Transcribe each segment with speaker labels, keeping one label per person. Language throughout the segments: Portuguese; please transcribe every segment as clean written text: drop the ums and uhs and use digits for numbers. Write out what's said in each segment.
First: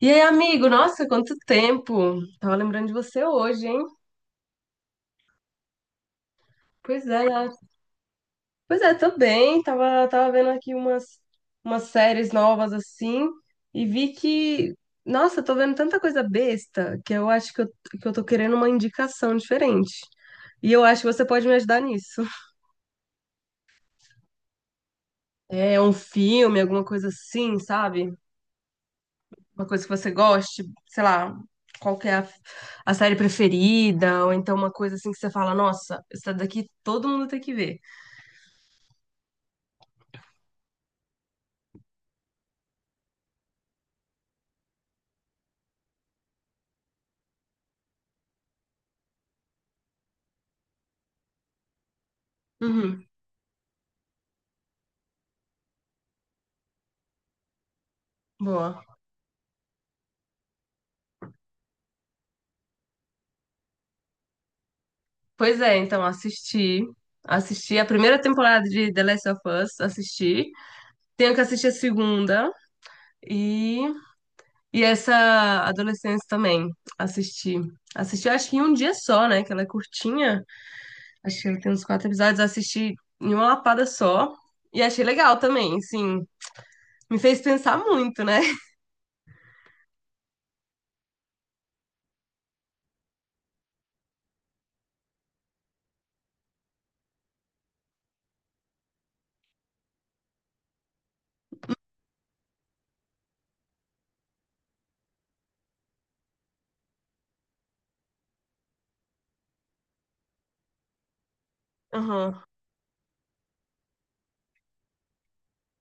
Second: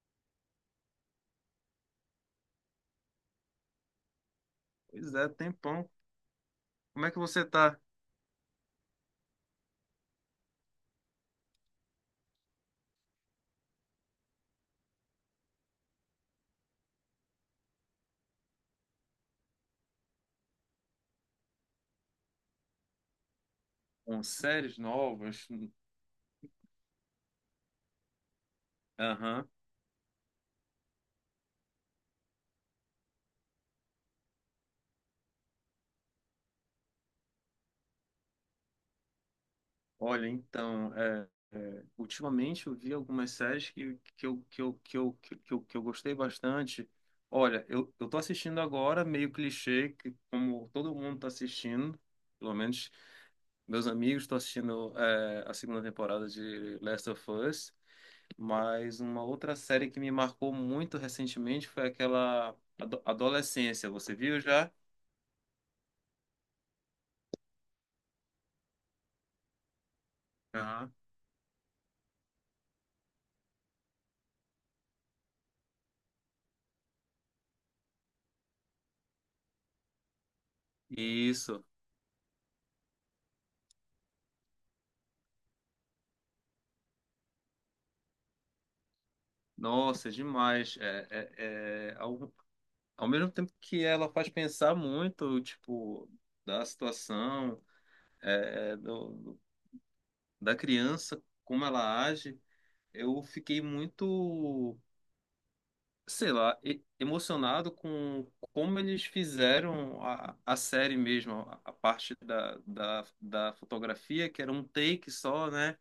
Speaker 1: E aí, amigo? Nossa, quanto tempo! Tava lembrando de você hoje, hein?
Speaker 2: Pois é, tempão.
Speaker 1: Pois
Speaker 2: Como é que
Speaker 1: é,
Speaker 2: você tá?
Speaker 1: pois é, tô bem. Tava vendo aqui umas, umas séries novas assim e vi que, nossa, tô vendo tanta coisa besta que eu acho que eu tô querendo uma indicação diferente. E eu acho que você pode me ajudar nisso.
Speaker 2: Com séries novas?
Speaker 1: É um filme, alguma coisa assim, sabe?
Speaker 2: Aham.
Speaker 1: Uma coisa que você goste, sei lá, qual que é a série preferida, ou então uma coisa assim que você fala, nossa, essa daqui todo mundo tem que ver.
Speaker 2: Olha, então, ultimamente eu vi algumas séries eu, que eu que eu gostei bastante. Olha, eu tô assistindo agora, meio clichê, que como todo mundo tá assistindo, pelo menos
Speaker 1: Uhum,
Speaker 2: meus amigos estão assistindo a segunda temporada de Last of Us,
Speaker 1: boa.
Speaker 2: mas uma outra série que me marcou muito recentemente foi aquela Adolescência. Você viu já?
Speaker 1: Pois é, então assisti. Assisti a primeira temporada de The Last of Us, assisti.
Speaker 2: Aham.
Speaker 1: Tenho que assistir a segunda e, e essa Adolescência também, assisti. Assisti, eu acho que em um dia só, né? Que ela é curtinha. Acho que ela
Speaker 2: Isso.
Speaker 1: tem uns quatro episódios. Assisti em uma lapada só. E achei legal também, sim. Me fez pensar muito, né?
Speaker 2: Nossa, é demais. É, é, ao, ao mesmo tempo que ela faz pensar muito, tipo, da situação, é, é, do, do- da criança, como ela age, eu fiquei muito, sei lá, emocionado com como eles fizeram a série mesmo, a parte
Speaker 1: Aham.
Speaker 2: da fotografia, que era um take só, né?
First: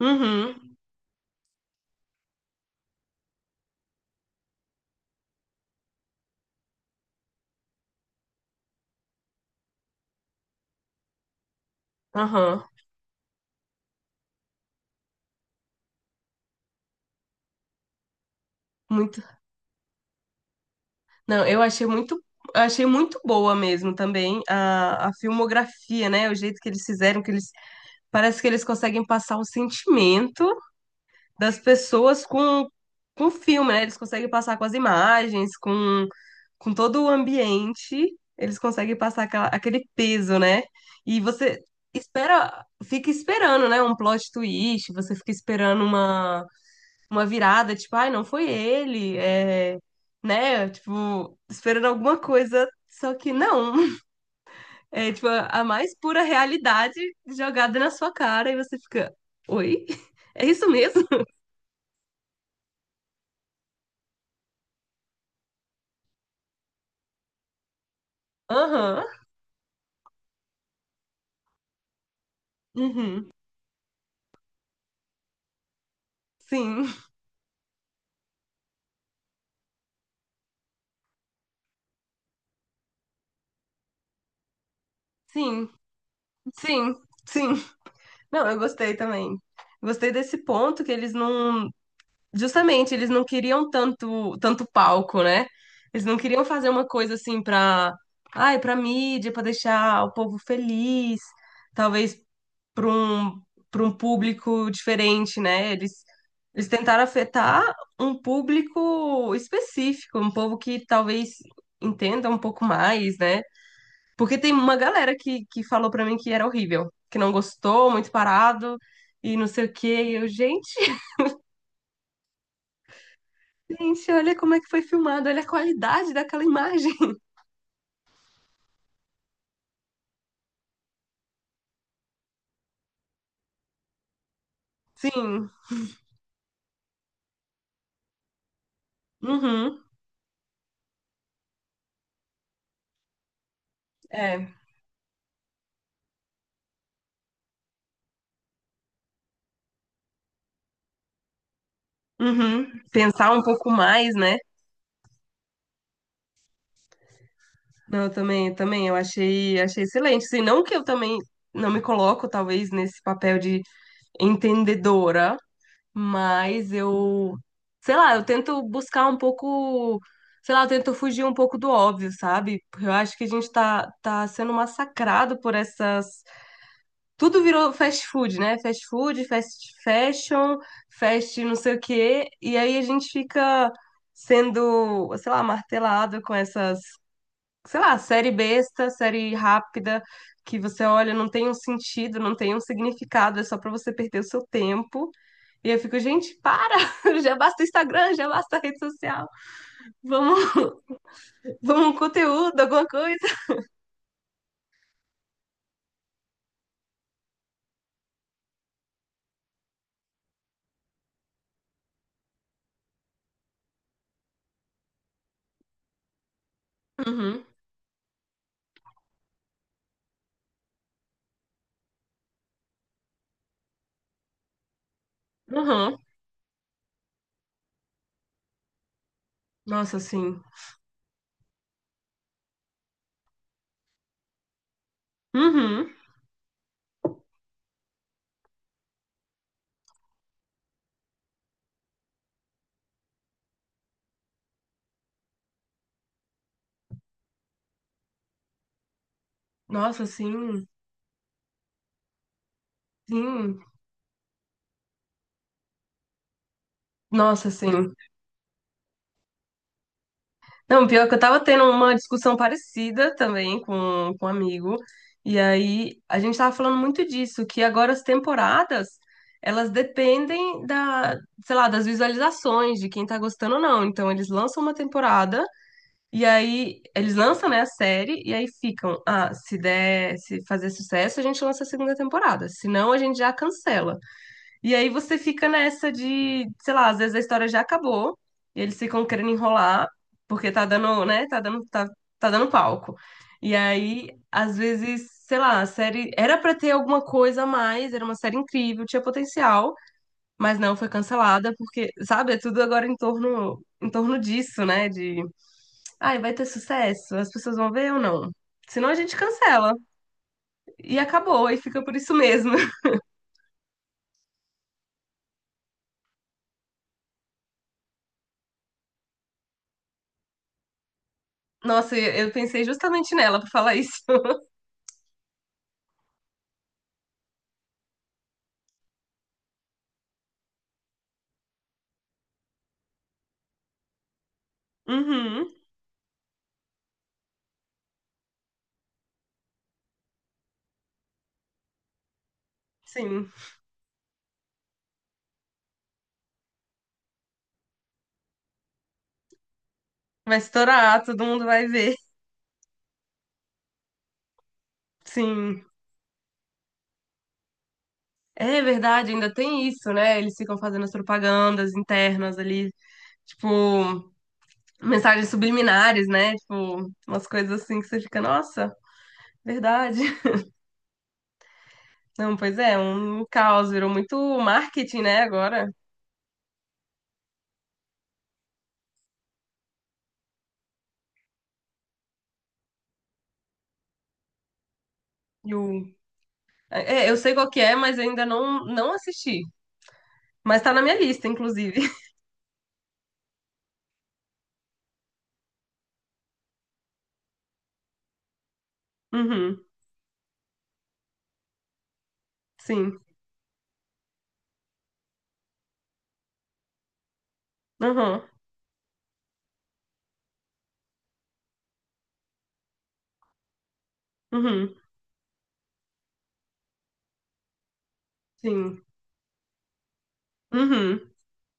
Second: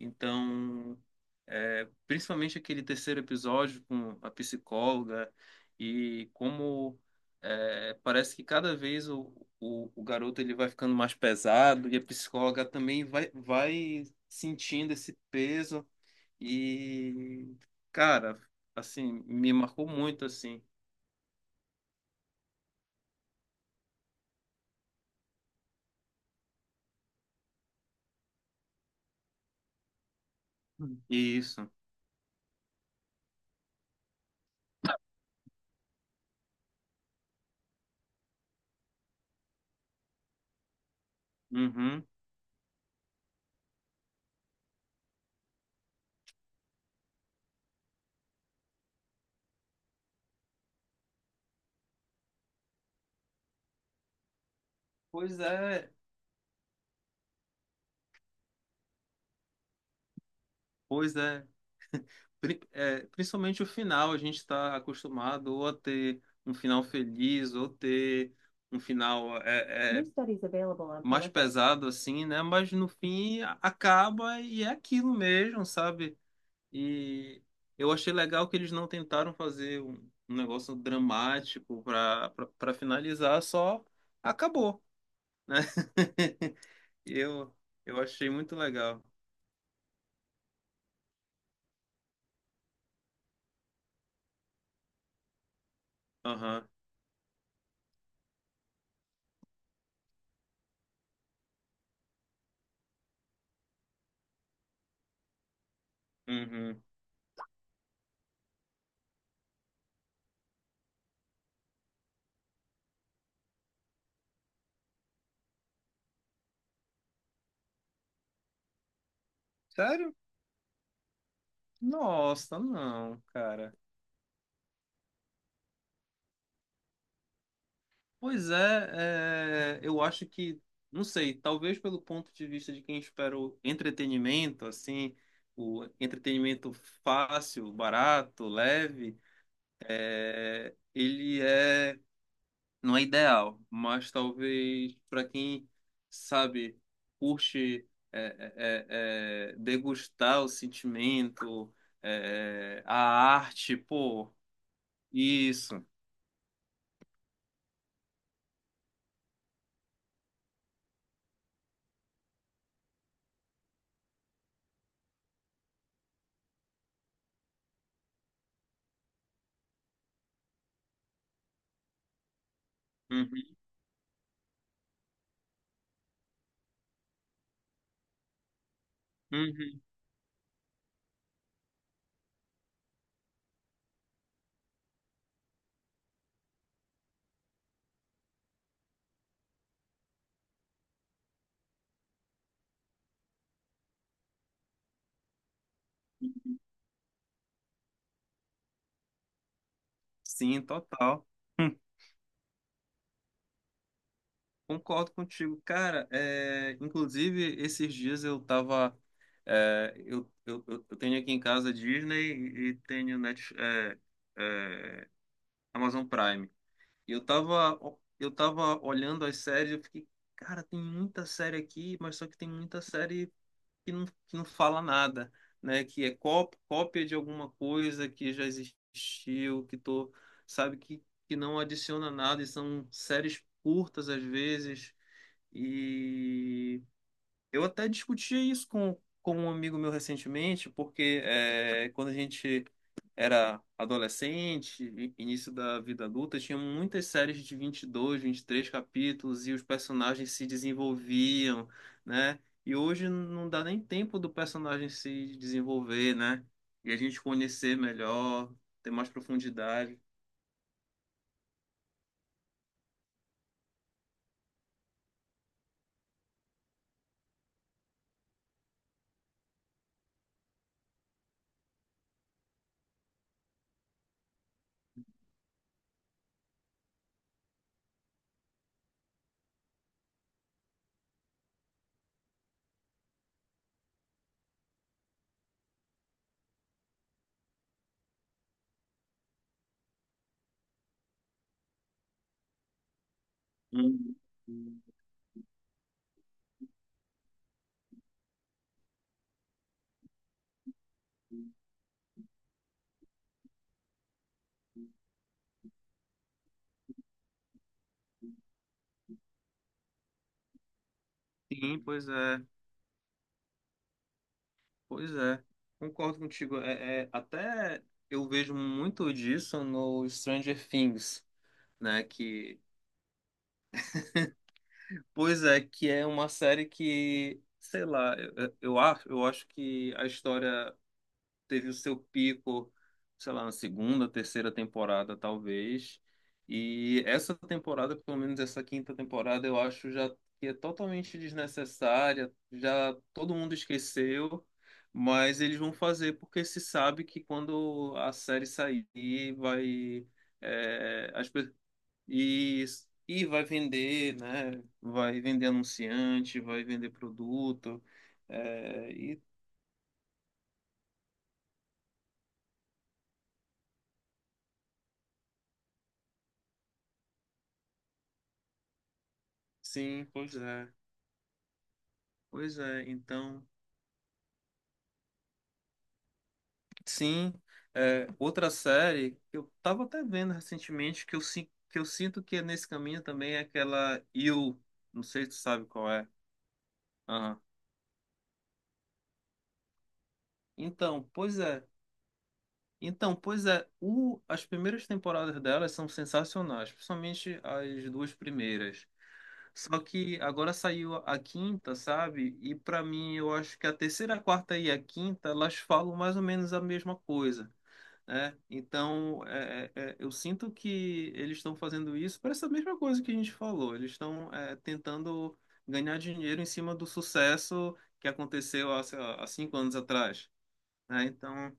Speaker 1: Uhum.
Speaker 2: principalmente aquele terceiro episódio com a psicóloga e como parece que cada vez o garoto ele vai ficando mais pesado e a
Speaker 1: Aham.
Speaker 2: psicóloga também vai sentindo esse peso e, cara,
Speaker 1: Muito.
Speaker 2: assim, me marcou muito, assim,
Speaker 1: Não, eu achei muito boa mesmo também a filmografia, né? O jeito que eles fizeram, que eles parece que eles conseguem passar o sentimento das
Speaker 2: isso.
Speaker 1: pessoas com o filme, né? Eles conseguem passar com as imagens, com todo o ambiente, eles conseguem passar aquele peso, né? E você
Speaker 2: Uhum.
Speaker 1: espera, fica esperando, né? Um plot twist, você fica esperando uma virada, tipo, ai, não foi ele, é, né? Tipo, esperando alguma coisa, só que não. É tipo
Speaker 2: Pois
Speaker 1: a
Speaker 2: é,
Speaker 1: mais pura realidade jogada na sua cara e você fica, oi? É isso mesmo?
Speaker 2: pois é. Principalmente o final, a gente está acostumado ou a ter um final feliz, ou ter um
Speaker 1: Aham.
Speaker 2: final é, New é, studies available on mais politics. Pesado assim, né? Mas no
Speaker 1: Uhum.
Speaker 2: fim acaba e é aquilo mesmo, sabe?
Speaker 1: Sim,
Speaker 2: E eu achei legal que eles não tentaram fazer um negócio dramático para finalizar, só acabou, né?
Speaker 1: sim, sim,
Speaker 2: Eu
Speaker 1: sim.
Speaker 2: eu achei
Speaker 1: Não,
Speaker 2: muito
Speaker 1: eu gostei
Speaker 2: legal.
Speaker 1: também. Gostei desse ponto que eles não, justamente, eles não queriam tanto, tanto palco, né? Eles não queriam fazer
Speaker 2: Aham.
Speaker 1: uma coisa assim pra, ai, pra mídia, pra deixar o povo feliz, talvez pra um, para um público diferente, né? Eles
Speaker 2: Uhum.
Speaker 1: tentaram afetar um público específico, um povo que talvez entenda um pouco mais, né? Porque tem uma galera que falou pra mim que era horrível, que não gostou, muito parado e não sei o quê. E
Speaker 2: Sério?
Speaker 1: eu, gente.
Speaker 2: Nossa, não, cara.
Speaker 1: Gente, olha como é que foi filmado, olha a qualidade daquela imagem.
Speaker 2: Pois é, eu acho que, não sei, talvez pelo ponto de vista de quem espera o entretenimento, assim,
Speaker 1: Sim,
Speaker 2: o entretenimento fácil, barato, leve,
Speaker 1: uhum,
Speaker 2: ele é, não é ideal, mas
Speaker 1: é,
Speaker 2: talvez para quem, sabe, curte é, é, degustar o sentimento,
Speaker 1: uhum.
Speaker 2: a
Speaker 1: Pensar um pouco
Speaker 2: arte,
Speaker 1: mais,
Speaker 2: pô,
Speaker 1: né?
Speaker 2: isso.
Speaker 1: Não, eu também, eu também, eu achei, achei excelente. Assim, não que eu também não me coloco, talvez, nesse papel de entendedora, mas eu, sei lá, eu tento buscar um pouco, sei lá, eu tento fugir um pouco do óbvio, sabe? Porque eu acho que a gente
Speaker 2: Uhum,
Speaker 1: tá, tá sendo massacrado por essas. Tudo virou fast food, né? Fast food, fast
Speaker 2: uhum.
Speaker 1: fashion, fast não sei o quê. E aí a gente fica sendo, sei lá, martelado com essas, sei lá, série besta, série rápida, que você olha, não tem um sentido, não tem um significado, é só pra você perder o seu tempo. E eu fico, gente, para! Já basta o Instagram, já basta a rede social. Vamos,
Speaker 2: Sim, total.
Speaker 1: vamos um conteúdo, alguma coisa.
Speaker 2: Concordo contigo, cara. Inclusive, esses dias eu tava. Eu tenho aqui em casa Disney e tenho Net, é, Amazon Prime. E eu
Speaker 1: Uhum,
Speaker 2: tava, eu tava olhando as séries e eu fiquei, cara, tem muita série aqui, mas só que tem muita série que não fala nada, né?
Speaker 1: uhum.
Speaker 2: Que é cópia, cópia de alguma coisa que já existiu, que
Speaker 1: Nossa,
Speaker 2: tô,
Speaker 1: sim.
Speaker 2: sabe, que não adiciona nada e são séries curtas às vezes
Speaker 1: Uhum.
Speaker 2: e eu até discutia isso com um amigo meu recentemente, porque quando a gente era adolescente, início da vida adulta, tinha muitas séries de 20 22 23 capítulos e os
Speaker 1: Nossa,
Speaker 2: personagens se
Speaker 1: sim.
Speaker 2: desenvolviam, né? E hoje não
Speaker 1: Sim.
Speaker 2: dá nem tempo do personagem se desenvolver, né? E a gente
Speaker 1: Nossa,
Speaker 2: conhecer
Speaker 1: sim.
Speaker 2: melhor, ter mais profundidade.
Speaker 1: Não, pior é que eu tava tendo uma discussão parecida também com um amigo, e aí a gente tava falando muito disso, que agora as temporadas, elas dependem da, sei lá, das visualizações, de quem tá gostando ou não. Então eles lançam uma temporada, e aí eles lançam, né, a série, e aí ficam, ah, se der, se fazer sucesso, a gente lança a segunda temporada, se não a gente já cancela. E aí você fica nessa de, sei lá, às vezes a história já acabou, e eles ficam querendo enrolar, porque tá dando, né? Tá dando, tá, tá dando palco. E aí,
Speaker 2: Uhum.
Speaker 1: às vezes, sei lá, a série era pra ter alguma coisa a mais, era uma série incrível, tinha potencial, mas não foi cancelada, porque, sabe, é tudo agora em torno disso, né? De, ai, vai ter sucesso, as pessoas vão ver ou não? Senão a gente cancela. E acabou, e
Speaker 2: Sim,
Speaker 1: fica por
Speaker 2: pois
Speaker 1: isso
Speaker 2: é.
Speaker 1: mesmo.
Speaker 2: Pois é, concordo contigo. Até eu vejo muito disso no Stranger Things,
Speaker 1: Nossa,
Speaker 2: né?
Speaker 1: eu
Speaker 2: Que,
Speaker 1: pensei justamente nela pra falar isso.
Speaker 2: pois é, que é uma série que, sei lá, eu acho que a história teve o seu pico, sei lá, na segunda, terceira temporada,
Speaker 1: Uhum.
Speaker 2: talvez. E essa temporada, pelo menos essa quinta temporada, eu acho já que é totalmente desnecessária, já
Speaker 1: Sim,
Speaker 2: todo mundo esqueceu, mas eles vão fazer porque se sabe que quando a série sair, vai.
Speaker 1: vai estourar,
Speaker 2: é,
Speaker 1: todo
Speaker 2: as,
Speaker 1: mundo
Speaker 2: pe-
Speaker 1: vai ver.
Speaker 2: e, e vai vender, né? Vai vender
Speaker 1: Sim.
Speaker 2: anunciante, vai vender produto.
Speaker 1: É
Speaker 2: É,
Speaker 1: verdade,
Speaker 2: e
Speaker 1: ainda tem isso, né? Eles ficam fazendo as propagandas internas ali, tipo, mensagens subliminares, né? Tipo, umas coisas assim que você fica, nossa, verdade.
Speaker 2: sim, pois é.
Speaker 1: Não, pois
Speaker 2: Pois
Speaker 1: é,
Speaker 2: é,
Speaker 1: um
Speaker 2: então,
Speaker 1: caos, virou muito marketing, né, agora.
Speaker 2: sim, outra série que eu tava até vendo recentemente que eu sinto que é nesse caminho também é aquela You, não sei se tu
Speaker 1: E o...
Speaker 2: sabe qual é.
Speaker 1: É, eu sei
Speaker 2: Aham.
Speaker 1: qual que é, mas eu ainda não, não assisti. Mas tá na minha
Speaker 2: Então,
Speaker 1: lista,
Speaker 2: pois é.
Speaker 1: inclusive.
Speaker 2: Então, pois é, as primeiras temporadas delas são sensacionais, principalmente as duas primeiras.
Speaker 1: Uhum,
Speaker 2: Só que agora saiu a quinta, sabe? E pra
Speaker 1: sim.
Speaker 2: mim, eu acho que a terceira, a quarta e a quinta, elas falam mais ou menos a mesma coisa.
Speaker 1: Uhum,
Speaker 2: Eu sinto que eles estão fazendo isso para essa mesma coisa que a gente falou. Eles estão
Speaker 1: uhum,
Speaker 2: tentando ganhar dinheiro em cima do sucesso que aconteceu
Speaker 1: sim.
Speaker 2: sei lá, há 5 anos atrás. Né?
Speaker 1: Uhum,
Speaker 2: Então,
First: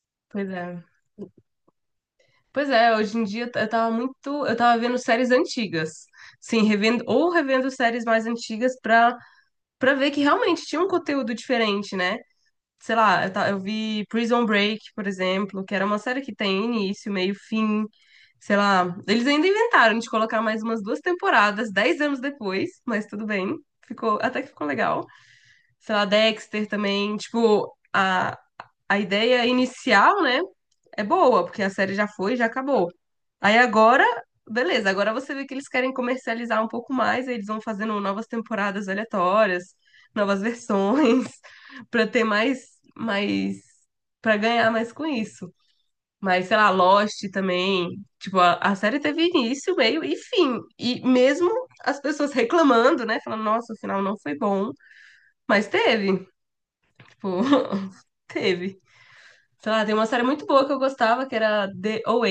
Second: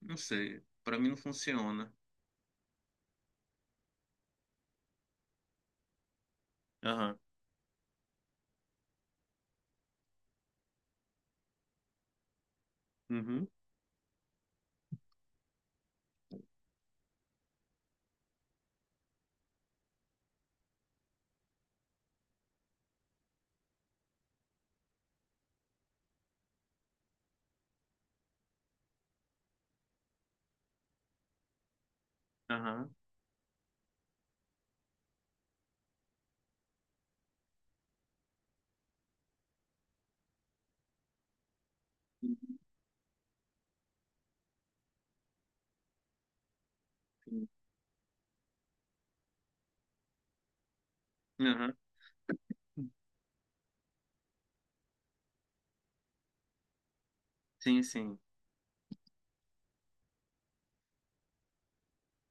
Speaker 2: não
Speaker 1: pois
Speaker 2: sei.
Speaker 1: é.
Speaker 2: Para mim não funciona.
Speaker 1: Pois é, hoje em dia eu tava muito, eu tava vendo séries antigas. Sim, revendo
Speaker 2: Aham.
Speaker 1: ou revendo séries mais antigas pra para ver que realmente tinha um conteúdo diferente, né? Sei lá, eu,
Speaker 2: Uhum.
Speaker 1: eu vi Prison Break, por exemplo, que era uma série que tem início, meio, fim, sei lá. Eles ainda inventaram de colocar mais umas duas temporadas, dez anos depois, mas tudo bem. Ficou, até que ficou legal. Sei lá, Dexter também, tipo, a ideia inicial, né, é boa, porque a série já foi, já acabou.
Speaker 2: Aham.
Speaker 1: Aí agora, beleza, agora você vê que eles querem comercializar um pouco mais, aí eles vão fazendo novas temporadas aleatórias, novas versões, pra ter mais, mais, para ganhar mais com isso. Mas, sei lá, Lost
Speaker 2: Sim.
Speaker 1: também. Tipo, a série teve início, meio e fim. E mesmo
Speaker 2: Aham.
Speaker 1: as pessoas reclamando, né? Falando, nossa, o final não foi bom. Mas teve. Tipo,
Speaker 2: Sim, sim.
Speaker 1: teve. Sei lá, tem uma série muito boa que eu gostava, que era The OA.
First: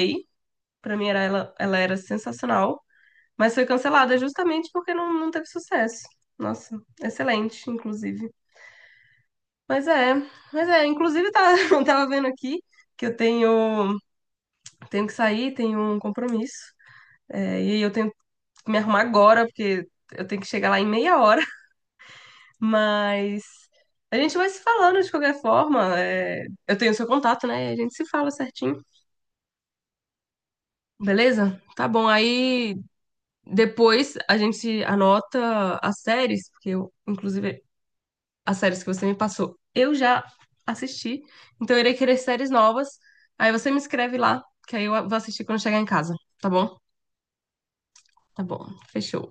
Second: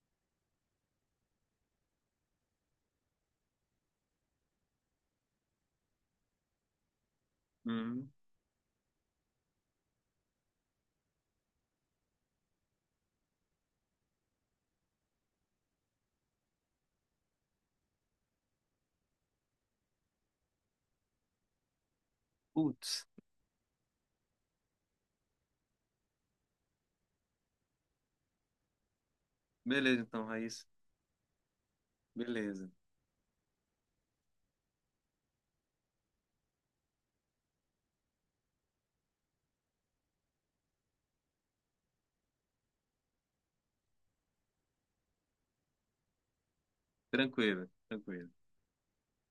Speaker 1: Pra mim era ela, ela era sensacional, mas foi cancelada justamente porque não, não teve sucesso. Nossa, excelente,
Speaker 2: Uhum.
Speaker 1: inclusive. Mas é, mas é, inclusive tá, eu tava vendo aqui que eu tenho, tenho que sair, tenho um compromisso. É, e eu tenho que me arrumar agora, porque eu tenho que chegar lá em meia hora.
Speaker 2: Putz.
Speaker 1: Mas a gente vai se falando de qualquer forma. É, eu tenho o seu contato, né? E a gente se fala certinho.
Speaker 2: Beleza, então, Raíssa.
Speaker 1: Beleza? Tá bom.
Speaker 2: Beleza.
Speaker 1: Aí depois a gente anota as séries, porque eu, inclusive, as séries que você me passou, eu já assisti. Então eu irei querer séries novas. Aí você me escreve lá, que aí eu vou assistir quando chegar em casa. Tá bom?
Speaker 2: Tranquilo, tranquilo.
Speaker 1: Tá bom. Fechou.